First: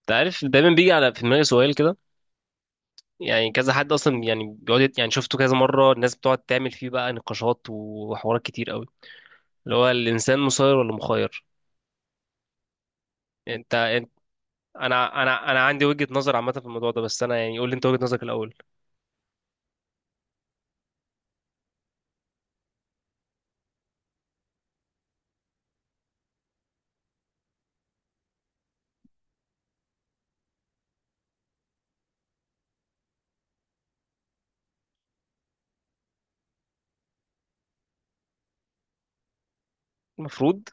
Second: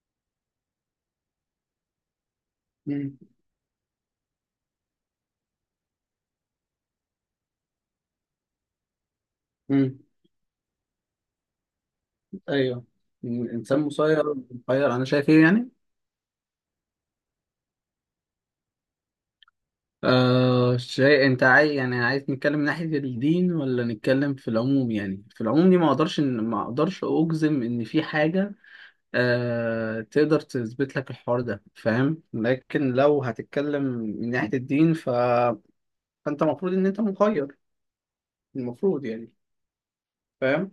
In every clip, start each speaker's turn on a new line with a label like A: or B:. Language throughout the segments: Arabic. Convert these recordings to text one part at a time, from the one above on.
A: انت عارف دايما بيجي على في دماغي سؤال كده.
B: مم.
A: يعني كذا حد اصلا يعني بيقعد يعني شفته كذا مره الناس بتقعد تعمل فيه بقى نقاشات وحوارات كتير قوي، اللي هو
B: مم.
A: الانسان مسير ولا مخير؟
B: ايوه.
A: انت,
B: الانسان
A: انت
B: مسير مسير، انا
A: انا
B: شايف ايه
A: انا انا
B: يعني.
A: عندي وجهه نظر عامه في الموضوع ده، بس انا يعني قول لي انت وجهه نظرك الاول.
B: شيء انت عايز، يعني عايز نتكلم من ناحية الدين ولا نتكلم في العموم؟ يعني في العموم دي ما اقدرش اجزم ان في حاجة تقدر تثبت لك الحوار ده، فاهم؟ لكن لو هتتكلم من ناحية الدين فانت المفروض ان انت مخير، المفروض يعني،
A: المفروض.
B: فاهم.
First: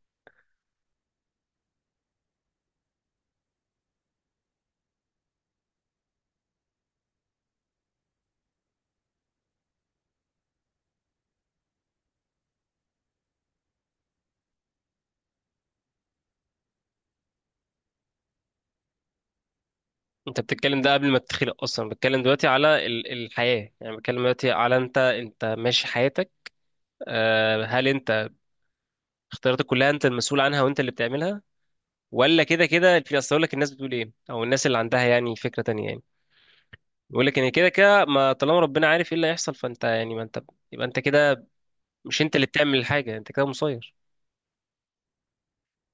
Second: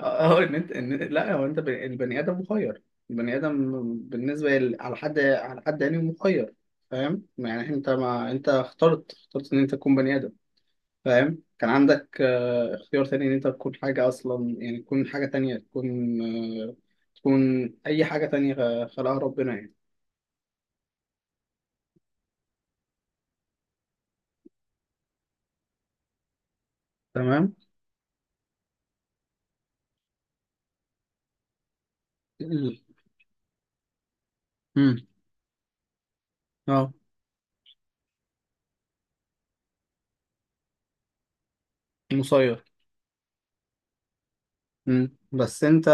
B: اه ان انت لا هو انت البني ادم مخير، البني ادم بالنسبه على حد، على حد يعني مخير، فاهم. يعني انت ما انت اخترت ان انت تكون بني ادم، فاهم. كان عندك اختيار تاني ان انت تكون حاجه اصلا، يعني تكون حاجه تانية، تكون آه، تكون اي حاجه تانية خلقها ربنا يعني.
A: انت بتتكلم ده قبل ما تتخلق اصلا، بتكلم دلوقتي على الحياه، يعني بتكلم دلوقتي على انت ماشي حياتك.
B: تمام.
A: آه، هل انت اختياراتك كلها انت المسؤول عنها وانت اللي بتعملها، ولا كده
B: ال-
A: كده في اصل؟ أقول لك الناس بتقول ايه او الناس اللي
B: امم
A: عندها يعني فكره تانية يعني.
B: اه.
A: بيقول لك ان كده كده ما طالما ربنا عارف ايه اللي هيحصل، فانت يعني ما انت، يبقى انت كده مش انت اللي
B: مسير.
A: بتعمل الحاجه، انت كده مسير.
B: بس انت،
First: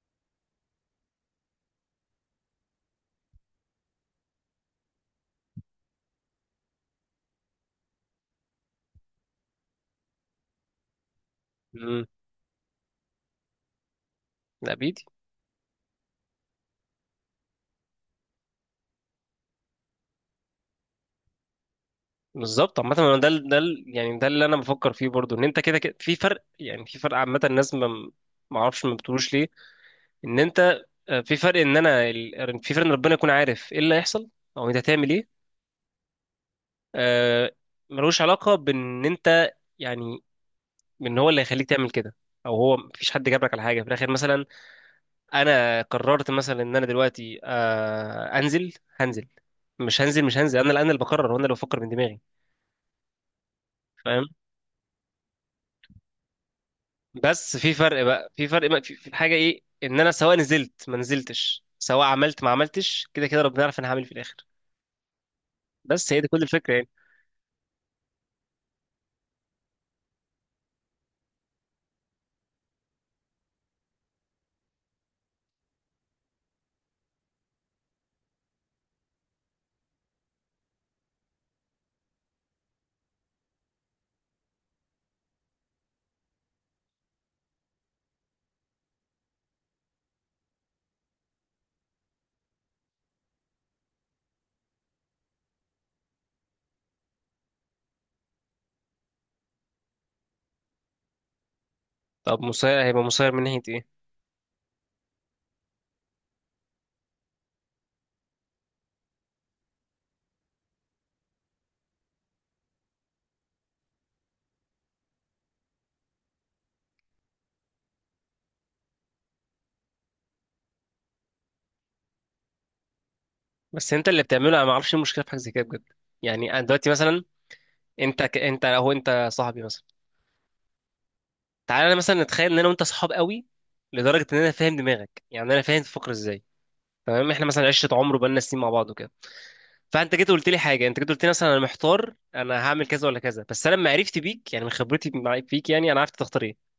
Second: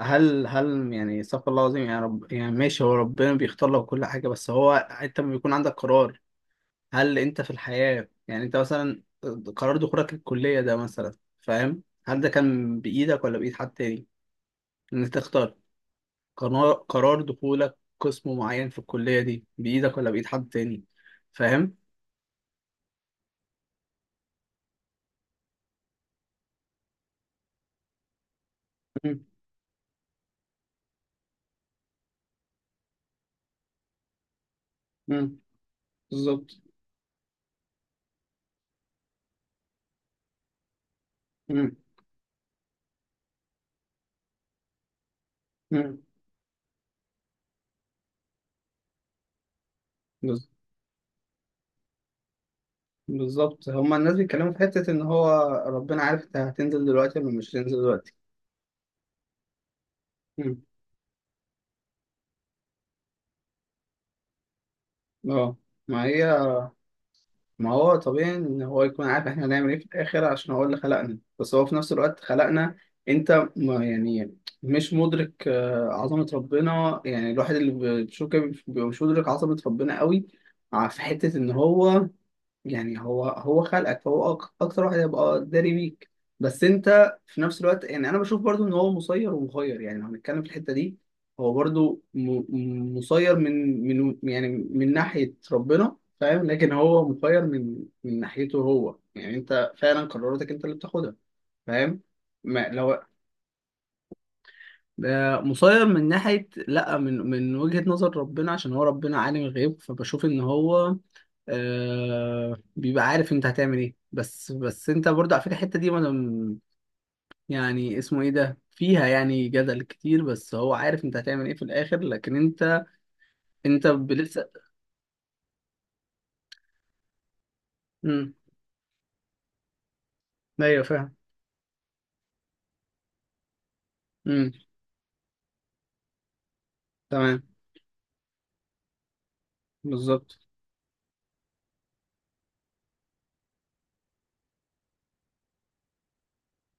B: هل يعني، استغفر الله العظيم، يعني رب، يعني ماشي، هو ربنا بيختار لك كل حاجة، بس هو انت لما بيكون عندك قرار، هل انت في الحياة يعني انت مثلا، قرار دخولك الكلية ده مثلا، فاهم،
A: امم.
B: هل ده كان بإيدك ولا بإيد حد تاني؟
A: لا
B: ان
A: بيدي.
B: انت تختار. قرار دخولك قسم معين في الكلية دي بإيدك ولا بإيد حد تاني؟ فاهم.
A: بالظبط. عامه انا ده ده يعني ده اللي انا بفكر فيه برضو، ان انت كده كده في فرق، يعني في فرق. عامه الناس ما اعرفش ما
B: مم،
A: بتقولوش ليه ان انت، آه، في فرق ان انا في فرق ان ربنا يكون عارف ايه اللي هيحصل او انت هتعمل ايه.
B: مم، بالظبط.
A: آه، ملوش علاقه بان انت يعني ان هو اللي هيخليك
B: مم،
A: تعمل كده، او هو مفيش حد جابلك على حاجه في الاخر مثلا. انا
B: مم،
A: قررت مثلا ان انا دلوقتي، آه، انزل، هنزل، مش هنزل، مش
B: بز-
A: هنزل، انا اللي بقرر وانا اللي بفكر من دماغي.
B: بالظبط. هما الناس
A: فاهم؟
B: بيتكلموا في حتة ان هو ربنا عارف انت هتنزل دلوقتي ولا مش
A: بس في
B: هتنزل
A: فرق
B: دلوقتي.
A: بقى، في فرق بقى، في حاجه ايه، ان انا سواء نزلت ما نزلتش، سواء عملت ما عملتش، كده كده ربنا يعرف انا هعمل إيه في الاخر.
B: اه. ما
A: بس هي
B: هي،
A: دي كل الفكره يعني.
B: ما هو طبيعي ان هو يكون عارف احنا هنعمل ايه في الاخر عشان هو اللي خلقنا، بس هو في نفس الوقت خلقنا. انت ما يعني مش مدرك عظمة ربنا، يعني الواحد اللي بتشوف كده بيبقى مش مدرك عظمة ربنا قوي. في حتة ان هو يعني، هو خلقك فهو اكتر واحد هيبقى داري بيك، بس انت في نفس الوقت يعني انا بشوف برضو ان هو مسير ومخير، يعني لو هنتكلم في الحتة دي، هو برضو مسير من يعني من ناحية ربنا، فاهم. لكن هو مخير من ناحيته هو، يعني انت فعلا قراراتك انت اللي بتاخدها، فاهم.
A: طب
B: ما
A: مصير،
B: لو
A: هيبقى مصير من ناحيه ايه؟
B: ده مسير من ناحية، لا، من وجهة نظر ربنا، عشان هو ربنا عالم الغيب، فبشوف ان هو بيبقى عارف انت هتعمل ايه، بس انت برضه على فكره الحته دي، وانا يعني اسمه ايه ده، فيها يعني جدل كتير، بس هو عارف انت هتعمل ايه في الاخر، لكن انت، انت
A: بس انت اللي بتعمله،
B: لسه.
A: انا ما اعرفش إيه المشكله في حاجه زي كده بجد. يعني انا دلوقتي مثلا،
B: امم
A: انت هو انت صاحبي مثلا،
B: ايوه، فاهم.
A: تعالى انا مثلا نتخيل ان انا وانت صحاب قوي لدرجه ان انا
B: امم
A: فاهم دماغك، يعني انا فاهم تفكر ازاي. تمام،
B: تمام.
A: احنا مثلا عشره عمر وبقالنا سنين مع بعض وكده، فانت جيت
B: بالظبط.
A: قلت لي حاجه، انت جيت قلت لي مثلا انا محتار انا هعمل كذا ولا كذا، بس انا لما عرفت بيك يعني من خبرتي فيك، يعني انا عرفت تختار ايه.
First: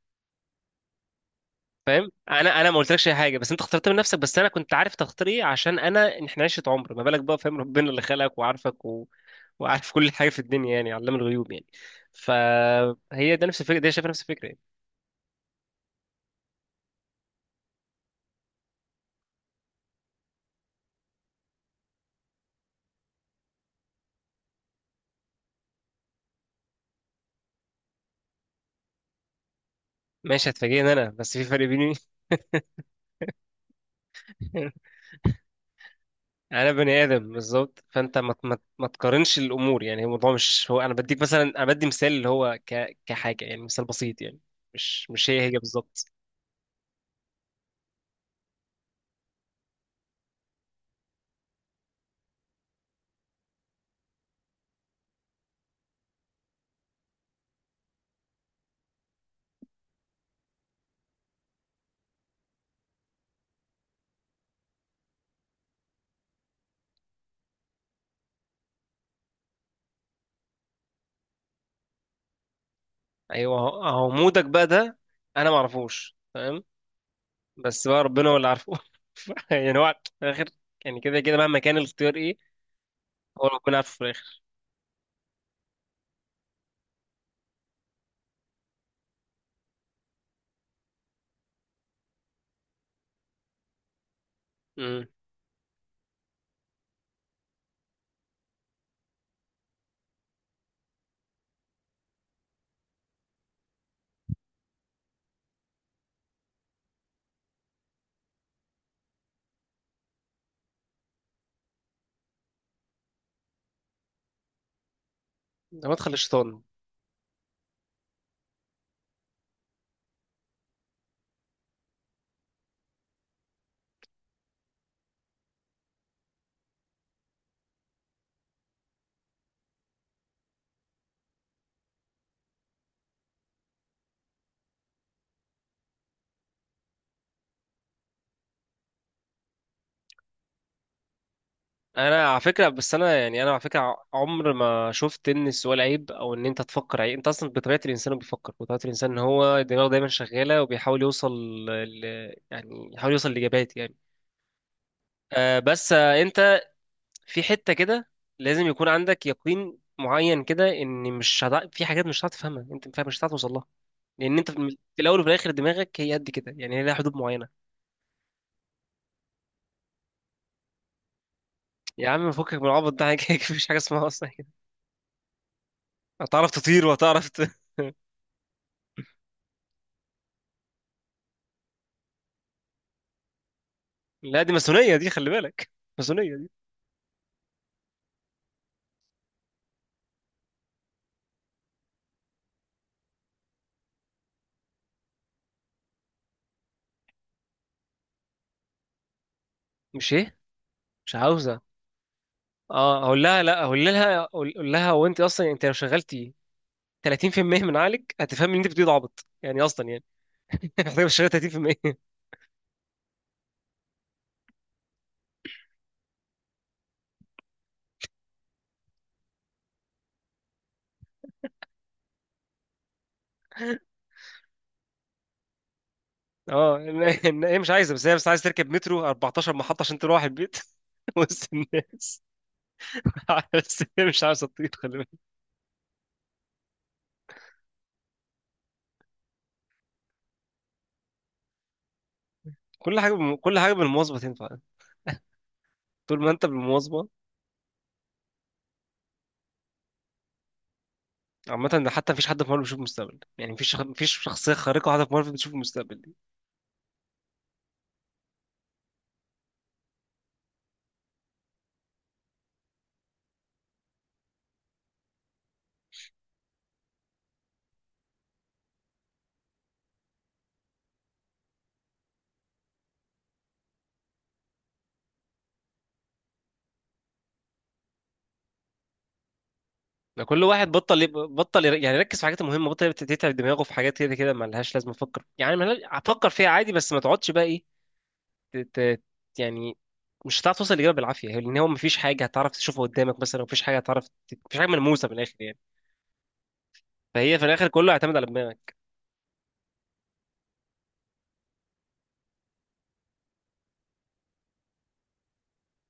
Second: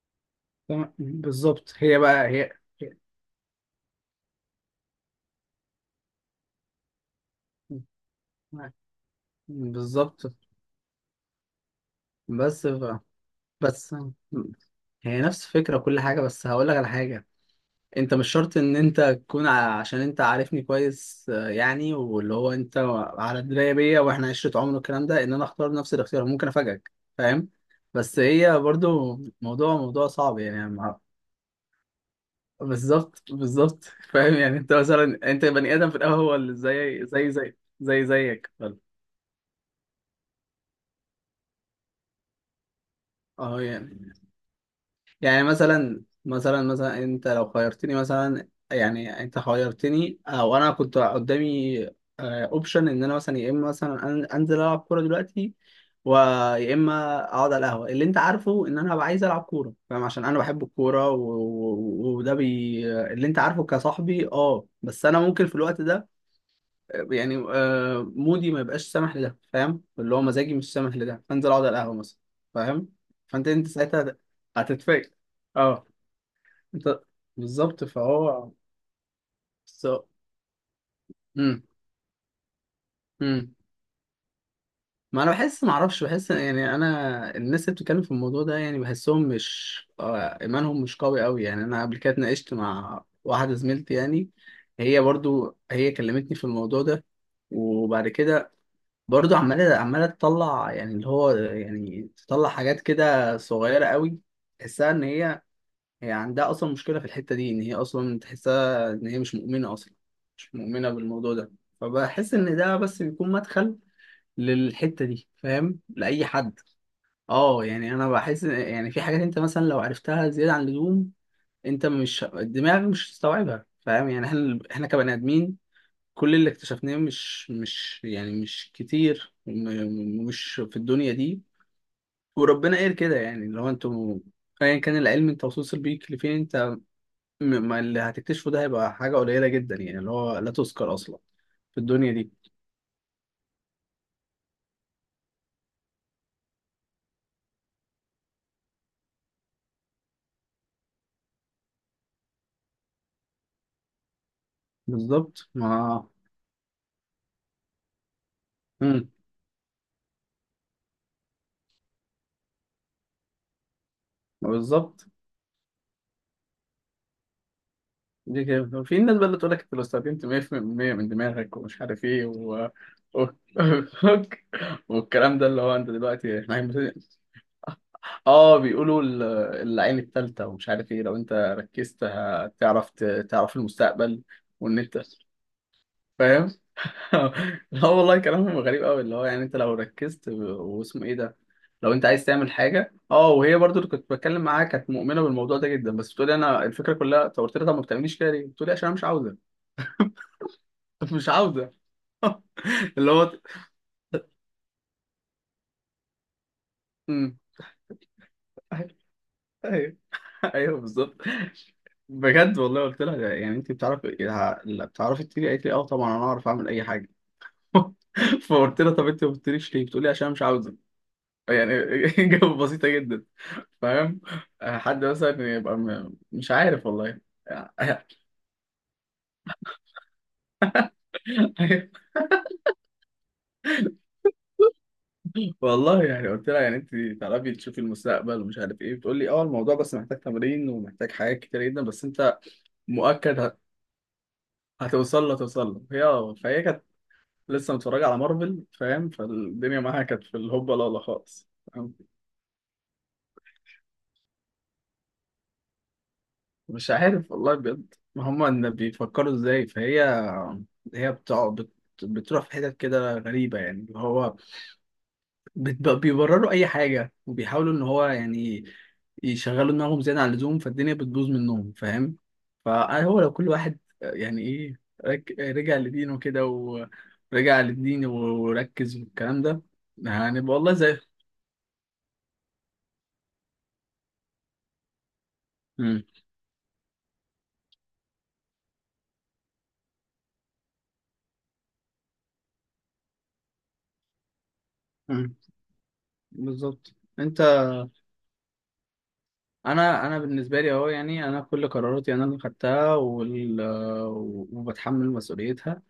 B: تمام. بالظبط. هي
A: فاهم؟
B: بقى هي
A: انا ما قلتلكش اي حاجه، بس انت اخترت من نفسك، بس انا كنت عارف تختار ايه عشان انا احنا عشره عمر. ما بالك بقى، فاهم،
B: مم.
A: ربنا اللي خلقك وعارفك وعارف كل
B: بالظبط.
A: حاجه في الدنيا، يعني علام الغيوب يعني.
B: بس ف...
A: فهي ده نفس الفكره دي،
B: بس
A: شايفه نفس الفكره يعني.
B: هي نفس الفكره وكل حاجه، بس هقول لك على حاجه. انت مش شرط ان انت تكون عشان انت عارفني كويس، يعني واللي هو انت على درايه بيا، واحنا عشره عمر والكلام ده، ان انا اختار نفس الاختيار، ممكن افاجئك، فاهم. بس هي برضو موضوع صعب
A: ماشي
B: يعني،
A: هتفاجئني انا، بس في فرق بيني.
B: بالظبط، بالظبط. فاهم، يعني انت مثلا انت بني ادم في الاول، هو اللي
A: يعني انا بني
B: زي
A: ادم
B: زي زي
A: بالظبط،
B: زي
A: فانت ما
B: زيك.
A: ما ما تقارنش الامور، يعني هو الموضوع مش هو، انا بديك مثلا، انا بدي مثال اللي هو كحاجه، يعني
B: اه
A: مثال
B: يعني،
A: بسيط يعني. مش مش هي
B: يعني
A: هي
B: مثلا
A: بالظبط.
B: مثلا مثلا انت لو خيرتني مثلا، يعني انت خيرتني او انا كنت قدامي اوبشن ان انا مثلا، يا اما مثلا انزل العب كوره دلوقتي، ويا اما اقعد على القهوه. اللي انت عارفه ان انا هبقى عايز العب كوره، فاهم، عشان انا بحب الكوره وده بي اللي انت عارفه كصاحبي. اه، بس انا ممكن في الوقت ده يعني مودي ما يبقاش سامح لده، فاهم. اللي هو مزاجي مش سامح لده، فانزل اقعد على القهوه مثلا، فاهم. فانت
A: ايوه
B: انت
A: هو
B: ساعتها
A: هو مودك بقى ده،
B: هتتفاجئ.
A: انا ما
B: اه.
A: اعرفوش. تمام.
B: انت. بالظبط.
A: بس بقى ربنا هو اللي
B: فهو.
A: عارفه. يعني
B: بس-
A: هو في الاخر، يعني كده كده مهما
B: امم
A: كان الاختيار ايه، هو
B: امم.
A: ربنا عارفه في الاخر.
B: ما انا بحس ما اعرفش، بحس يعني، انا الناس اللي بتتكلم في الموضوع ده يعني بحسهم مش ايمانهم مش قوي قوي يعني. انا قبل كده اتناقشت مع واحده زميلتي يعني، هي
A: امم.
B: برضو هي كلمتني في الموضوع ده، وبعد كده برضو عماله تطلع، يعني اللي هو يعني تطلع حاجات كده صغيره قوي، تحسها ان هي، هي عندها اصلا مشكله في الحته دي، ان هي اصلا تحسها ان هي مش مؤمنه اصلا، مش مؤمنه بالموضوع ده. فبحس ان ده بس بيكون مدخل للحته دي، فاهم،
A: ده مدخل
B: لاي حد.
A: الشيطان.
B: اه، يعني انا بحس يعني في حاجات انت مثلا لو عرفتها زياده عن اللزوم، انت مش، الدماغ مش هتستوعبها، فاهم. يعني احنا كبني ادمين، كل اللي اكتشفناه مش يعني مش كتير مش في الدنيا دي. وربنا قال كده، يعني لو انتوا ايا كان العلم انت وصلت بيك لفين، انت ما اللي هتكتشفه ده هيبقى حاجة قليلة جدا، يعني اللي هو لا تذكر أصلا في الدنيا
A: انا
B: دي.
A: على فكره، بس انا يعني انا على فكره، عمر ما شفت ان السؤال عيب او ان انت تفكر عيب. انت اصلا بطبيعه الانسان بيفكر، بطبيعه الانسان ان هو دماغه دايما شغاله وبيحاول يوصل ل... يعني يحاول يوصل لاجابات يعني.
B: بالظبط.
A: آه، بس
B: ما
A: آه انت في حته كده لازم يكون
B: مم.
A: عندك يقين معين كده ان مش هتع... في حاجات مش هتعرف تفهمها، انت مش فاهم- مش هتعرف توصل لها، لان
B: ما
A: انت في
B: بالظبط.
A: الاول وفي الاخر دماغك هي قد كده، يعني هي لها حدود معينه.
B: دي كده في الناس بقى اللي تقول لك أنت لو استخدمت 100% من دماغك ومش عارف
A: يا
B: إيه
A: عم فكك من العبط ده،
B: و...
A: مفيش حاجه اسمها اصلا كده.
B: والكلام ده، اللي هو أنت دلوقتي
A: هتعرف
B: إحنا
A: تطير وهتعرف.
B: بيقولوا العين التالتة ومش عارف إيه، لو أنت ركزت هتعرف تعرف المستقبل،
A: لا، دي
B: وإن
A: ماسونية
B: أنت،
A: دي، خلي بالك. ماسونية دي.
B: فاهم. لا والله كلامهم غريب قوي، اللي هو يعني انت لو ركزت واسمه ايه ده، لو انت عايز تعمل حاجه. اه، وهي برضو اللي كنت بتكلم معاها كانت مؤمنه بالموضوع ده جدا، بس بتقولي انا الفكره كلها. طب قلت لها طب ما بتعمليش كده ليه؟ بتقولي عشان انا مش عاوزه.
A: مش ايه؟ مش
B: مش
A: عاوزة.
B: عاوزه.
A: اه،
B: اللي
A: اقول
B: هو.
A: لها لا، اقول لها اقول أقول لها، هو انت اصلا انت لو شغلتي
B: امم.
A: 30% من عقلك هتفهمي ان انت بتقولي
B: ايوه.
A: ده عبط يعني اصلا
B: ايوه.
A: يعني.
B: أيوة
A: محتاجة
B: بالظبط.
A: تشتغلي 30%.
B: بجد والله قلت لها ده، يعني انت بتعرفي، لا بتعرفي تطيري؟ قالت لي اه، طبعا انا اعرف اعمل اي حاجه. فقلت لها طب انت ما بتطيريش ليه؟ بتقولي عشان انا مش عاوزه يعني. اجابه بسيطه جدا، فاهم. حد مثلا يبقى مش
A: اه،
B: عارف والله
A: إن هي مش عايزة،
B: يعني.
A: بس عايزة تركب مترو 14 محطة عشان تروح البيت، وسط الناس، بس هي مش عايزة تطير، خلي بالك.
B: والله يعني قلت لها، يعني انت تعرفي تشوفي المستقبل ومش عارف ايه؟ بتقول لي اه، الموضوع بس محتاج تمرين ومحتاج حاجات كتير جدا، بس انت مؤكد
A: كل حاجة بالمواظبة تنفع،
B: هتوصل له هي.
A: طول ما
B: اه.
A: انت
B: فهي كانت
A: بالمواظبة.
B: لسه متفرجه على مارفل، فاهم، فالدنيا معاها كانت في الهوبا، لا لا خالص.
A: عامة، ده
B: فاهم؟
A: حتى مفيش حد في مارفل بيشوف المستقبل، يعني مفيش شخصية خارقة واحدة في مارفل بتشوف المستقبل.
B: مش عارف والله بجد، هما ان بيفكروا ازاي. فهي هي بتقعد بتروح في حتت كده غريبه، يعني اللي هو بيبرروا اي حاجه، وبيحاولوا ان هو يعني يشغلوا دماغهم زياده عن اللزوم، فالدنيا بتبوظ منهم، فاهم. فهو لو كل واحد، يعني ايه، رجع لدينه كده، ورجع للدين وركز والكلام ده،
A: ده كل
B: هنبقى
A: واحد
B: والله زي.
A: بطل يب- بطل ير- يعني يركز في الحاجات المهمه، يتعب دماغه في حاجات كده كده ما لهاش لازمه افكر يعني ما لها-
B: مم.
A: افكر فيها عادي، بس ما تقعدش بقى ايه، ت- ت- يعني مش هتعرف توصل للاجابه بالعافيه، لان هو ما فيش حاجه هتعرف تشوفها قدامك مثلا، ما فيش حاجه ما فيش حاجه ملموسه من الاخر
B: مم.
A: يعني.
B: بالظبط.
A: فهي
B: انت.
A: في الاخر كله يعتمد على دماغك.
B: انا انا بالنسبه لي اهو، يعني انا كل قراراتي انا اللي خدتها وبتحمل مسؤوليتها.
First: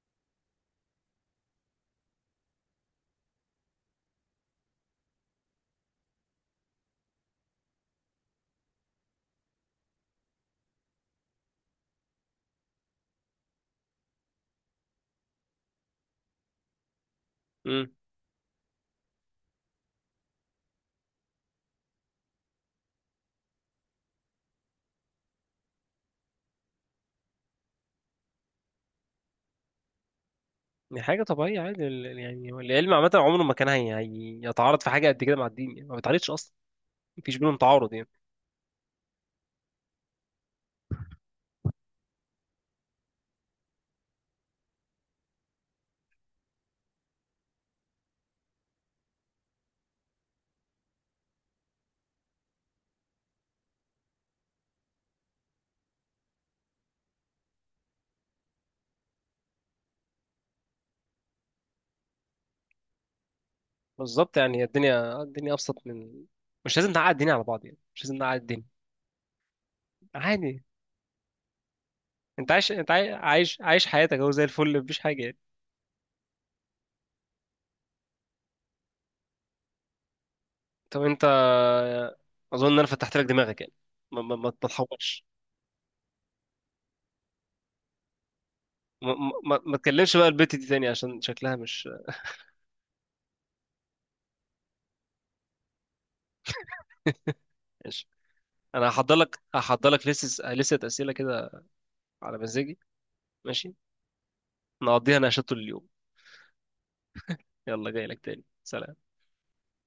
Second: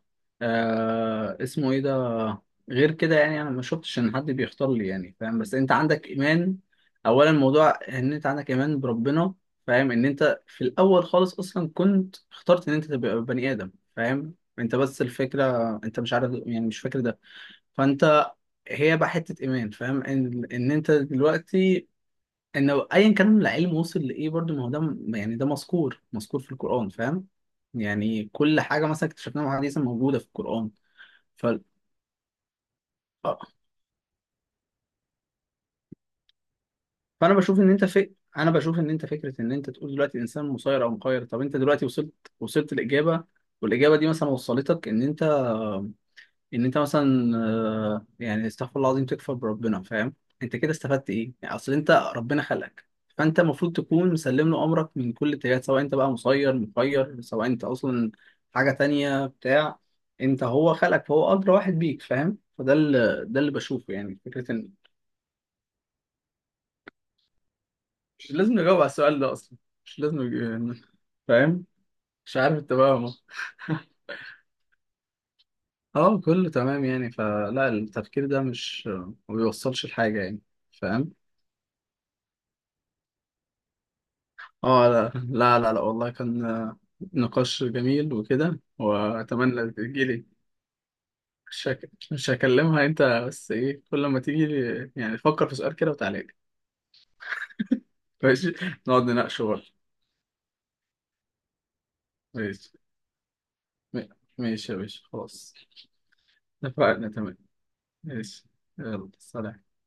B: اسمه ايه ده، غير كده يعني انا ما شفتش ان حد بيختار لي يعني، فاهم. بس انت عندك ايمان، اولا الموضوع ان انت عندك ايمان بربنا، فاهم، ان انت في الاول خالص اصلا كنت اخترت ان انت تبقى بني ادم، فاهم، انت بس الفكره انت مش عارف يعني، مش فاكر ده.
A: امم.
B: فانت هي بقى حته ايمان، فاهم، ان ان انت دلوقتي، ان ايا كان العلم وصل لايه، برضو ما هو ده، يعني ده مذكور، مذكور في القران، فاهم، يعني كل حاجه مثلا اكتشفناها حديثا موجوده في القران.
A: دي حاجه طبيعيه عادي، يعني هو العلم عامه
B: اه.
A: عمره ما كان هيتعارض في حاجه قد كده مع الدين، يعني ما بيتعارضش اصلا، ما
B: فانا
A: فيش بينهم
B: بشوف ان انت
A: تعارض يعني.
B: انا بشوف ان انت فكره، ان انت تقول دلوقتي الانسان مسير او مخير، طب انت دلوقتي وصلت، وصلت الاجابه، والاجابه دي مثلا وصلتك ان انت، ان انت مثلا يعني استغفر الله العظيم تكفر بربنا، فاهم، انت كده استفدت ايه؟ يعني اصل انت ربنا خلقك، فانت المفروض تكون مسلم له امرك من كل اتجاهات، سواء انت بقى مسير مخير، سواء انت اصلا حاجه تانية بتاع، انت هو خلقك فهو ادرى واحد بيك، فاهم. فده اللي، ده اللي بشوفه، يعني
A: بالظبط،
B: فكره
A: يعني
B: ان
A: الدنيا، الدنيا ابسط من، مش لازم نعقد الدنيا على بعض، يعني مش لازم
B: مش
A: نعقد
B: لازم
A: الدنيا.
B: نجاوب على السؤال ده اصلا، مش لازم
A: عادي.
B: فاهم. مش
A: انت
B: عارف
A: عايش،
B: انت
A: انت عاي-
B: فاهمه؟
A: عايش عايش حياتك اهو زي الفل، مفيش حاجه يعني.
B: اه كله تمام، يعني فلا، التفكير ده مش، ما بيوصلش لحاجة يعني،
A: طب
B: فاهم.
A: انت، اظن ان انا فتحت لك دماغك يعني، ما
B: اه لا
A: تتحورش.
B: لا لا, لا والله كان نقاش جميل وكده،
A: ما ما
B: واتمنى
A: ما تكلمش
B: تجيلي.
A: بقى البت دي تاني عشان شكلها مش.
B: مش هكلمها انت، بس ايه، كل ما تيجي يعني فكر في سؤال كده وتعالى لي.
A: ماشي،
B: ماشي،
A: انا
B: نقعد
A: هحضر لك
B: نناقشه بقى.
A: هحضر لك لسه، لسه اسئله كده على
B: ماشي.
A: مزاجي، ماشي.
B: م- ماشي يا باشا،
A: نقضيها نقاشات
B: خلاص،
A: طول اليوم.
B: اتفقنا، تمام.
A: يلا جاي لك تاني،
B: ماشي،
A: سلام.
B: يلا سلام.